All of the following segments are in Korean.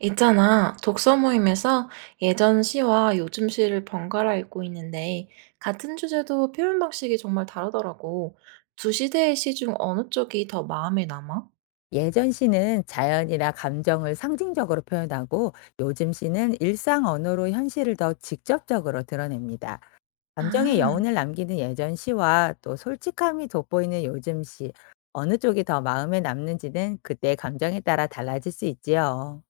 있잖아, 독서 모임에서 예전 시와 요즘 시를 번갈아 읽고 있는데, 같은 주제도 표현 방식이 정말 다르더라고. 두 시대의 시 중 어느 쪽이 더 마음에 남아? 예전 시는 자연이나 감정을 상징적으로 표현하고 요즘 시는 일상 언어로 현실을 더 직접적으로 드러냅니다. 감정의 아, 여운을 남기는 예전 시와 또 솔직함이 돋보이는 요즘 시, 어느 쪽이 더 마음에 남는지는 그때 감정에 따라 달라질 수 있지요.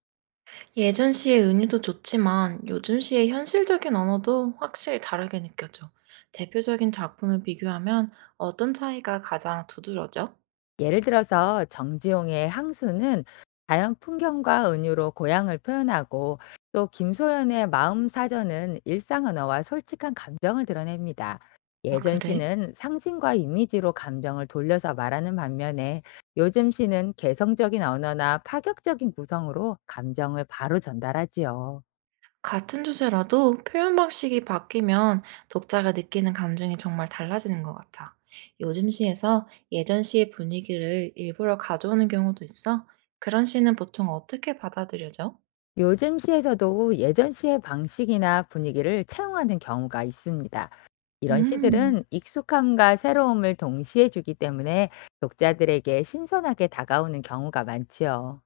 예전 시의 은유도 좋지만 요즘 시의 현실적인 언어도 확실히 다르게 느껴져. 대표적인 작품을 비교하면 어떤 차이가 가장 두드러져? 예를 들어서 정지용의 항수는 자연 풍경과 은유로 고향을 표현하고, 또 김소연의 마음 사전은 일상 언어와 솔직한 감정을 드러냅니다. 아, 예전 그래? 시는 상징과 이미지로 감정을 돌려서 말하는 반면에, 요즘 시는 개성적인 언어나 파격적인 구성으로 감정을 바로 전달하지요. 같은 주제라도 표현 방식이 바뀌면 독자가 느끼는 감정이 정말 달라지는 것 같아. 요즘 시에서 예전 시의 분위기를 일부러 가져오는 경우도 있어. 그런 시는 보통 어떻게 받아들여져? 요즘 시에서도 예전 시의 방식이나 분위기를 차용하는 경우가 있습니다. 이런 음, 시들은 익숙함과 새로움을 동시에 주기 때문에 독자들에게 신선하게 다가오는 경우가 많지요.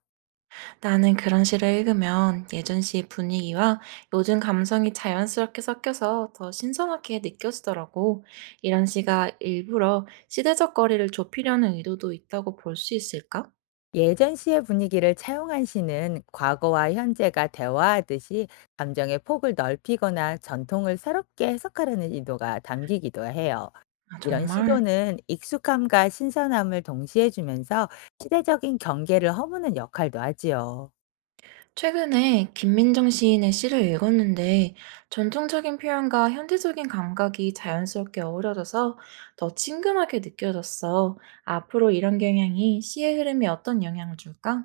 나는 그런 시를 읽으면 예전 시의 분위기와 요즘 감성이 자연스럽게 섞여서 더 신선하게 느껴지더라고. 이런 시가 일부러 시대적 거리를 좁히려는 의도도 있다고 볼 수 있을까? 예전 시의 분위기를 차용한 시는 과거와 현재가 대화하듯이 감정의 폭을 넓히거나 전통을 새롭게 해석하려는 의도가 담기기도 해요. 아, 이런 정말. 시도는 익숙함과 신선함을 동시에 주면서 시대적인 경계를 허무는 역할도 하지요. 최근에 김민정 시인의 시를 읽었는데 전통적인 표현과 현대적인 감각이 자연스럽게 어우러져서 더 친근하게 느껴졌어. 앞으로 이런 경향이 시의 흐름에 어떤 영향을 줄까?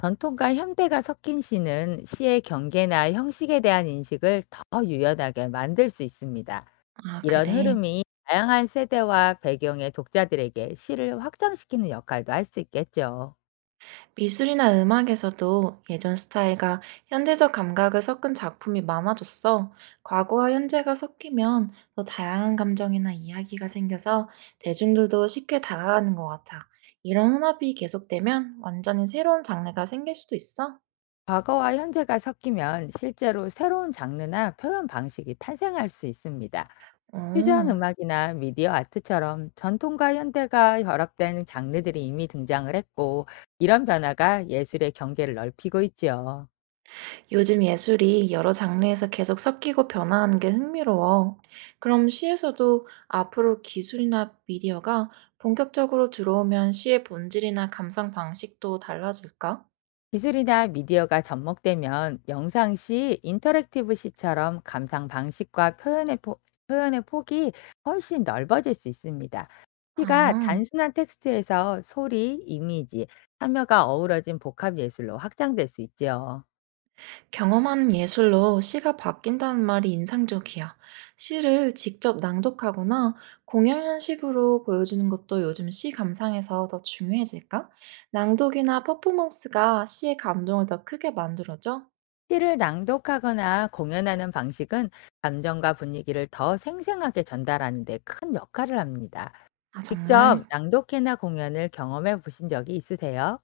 전통과 현대가 섞인 시는 시의 경계나 형식에 대한 인식을 더 유연하게 만들 수 있습니다. 아, 이런 그래. 흐름이 다양한 세대와 배경의 독자들에게 시를 확장시키는 역할도 할 수 있겠죠. 미술이나 음악에서도 예전 스타일과 현대적 감각을 섞은 작품이 많아졌어. 과거와 현재가 섞이면 더 다양한 감정이나 이야기가 생겨서 대중들도 쉽게 다가가는 것 같아. 이런 혼합이 계속되면 완전히 새로운 장르가 생길 수도 있어. 과거와 현재가 섞이면 실제로 새로운 장르나 표현 방식이 탄생할 수 있습니다. 퓨전 어. 음악이나 미디어 아트처럼 전통과 현대가 결합된 장르들이 이미 등장을 했고, 이런 변화가 예술의 경계를 넓히고 있지요. 요즘 예술이 여러 장르에서 계속 섞이고 변화하는 게 흥미로워. 그럼 시에서도 앞으로 기술이나 미디어가 본격적으로 들어오면 시의 본질이나 감상 방식도 달라질까? 기술이나 미디어가 접목되면 영상 시, 인터랙티브 시처럼 감상 방식과 표현의 폭이 훨씬 넓어질 수 있습니다. 시가 아, 단순한 텍스트에서 소리, 이미지, 참여가 어우러진 복합 예술로 확장될 수 있지요. 경험하는 예술로 시가 바뀐다는 말이 인상적이야. 시를 직접 낭독하거나 공연 형식으로 보여주는 것도 요즘 시 감상에서 더 중요해질까? 낭독이나 퍼포먼스가 시의 감동을 더 크게 만들어져? 시를 낭독하거나 공연하는 방식은 감정과 분위기를 더 생생하게 전달하는 데 큰 역할을 합니다. 아, 정말? 직접 낭독회나 공연을 경험해 보신 적이 있으세요?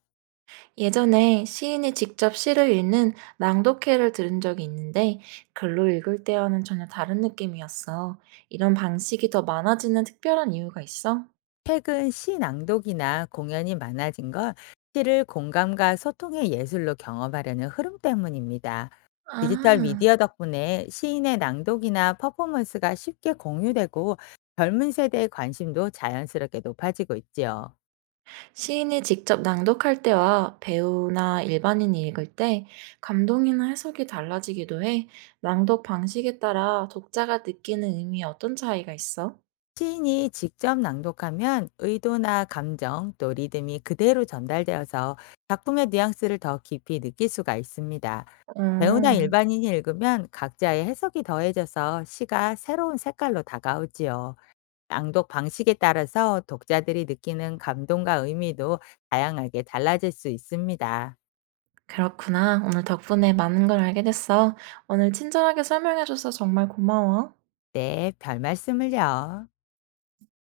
예전에 시인이 직접 시를 읽는 낭독회를 들은 적이 있는데 글로 읽을 때와는 전혀 다른 느낌이었어. 이런 방식이 더 많아지는 특별한 이유가 있어? 최근 시 낭독이나 공연이 많아진 건 시를 공감과 소통의 예술로 경험하려는 흐름 때문입니다. 디지털 아, 미디어 덕분에 시인의 낭독이나 퍼포먼스가 쉽게 공유되고 젊은 세대의 관심도 자연스럽게 높아지고 있지요. 시인이 직접 낭독할 때와 배우나 일반인이 읽을 때 감동이나 해석이 달라지기도 해. 낭독 방식에 따라 독자가 느끼는 의미에 어떤 차이가 있어? 시인이 직접 낭독하면 의도나 감정 또 리듬이 그대로 전달되어서 작품의 뉘앙스를 더 깊이 느낄 수가 있습니다. 배우나 음, 일반인이 읽으면 각자의 해석이 더해져서 시가 새로운 색깔로 다가오지요. 낭독 방식에 따라서 독자들이 느끼는 감동과 의미도 다양하게 달라질 수 있습니다. 그렇구나. 오늘 덕분에 많은 걸 알게 됐어. 오늘 친절하게 설명해줘서 정말 고마워. 네, 별 말씀을요.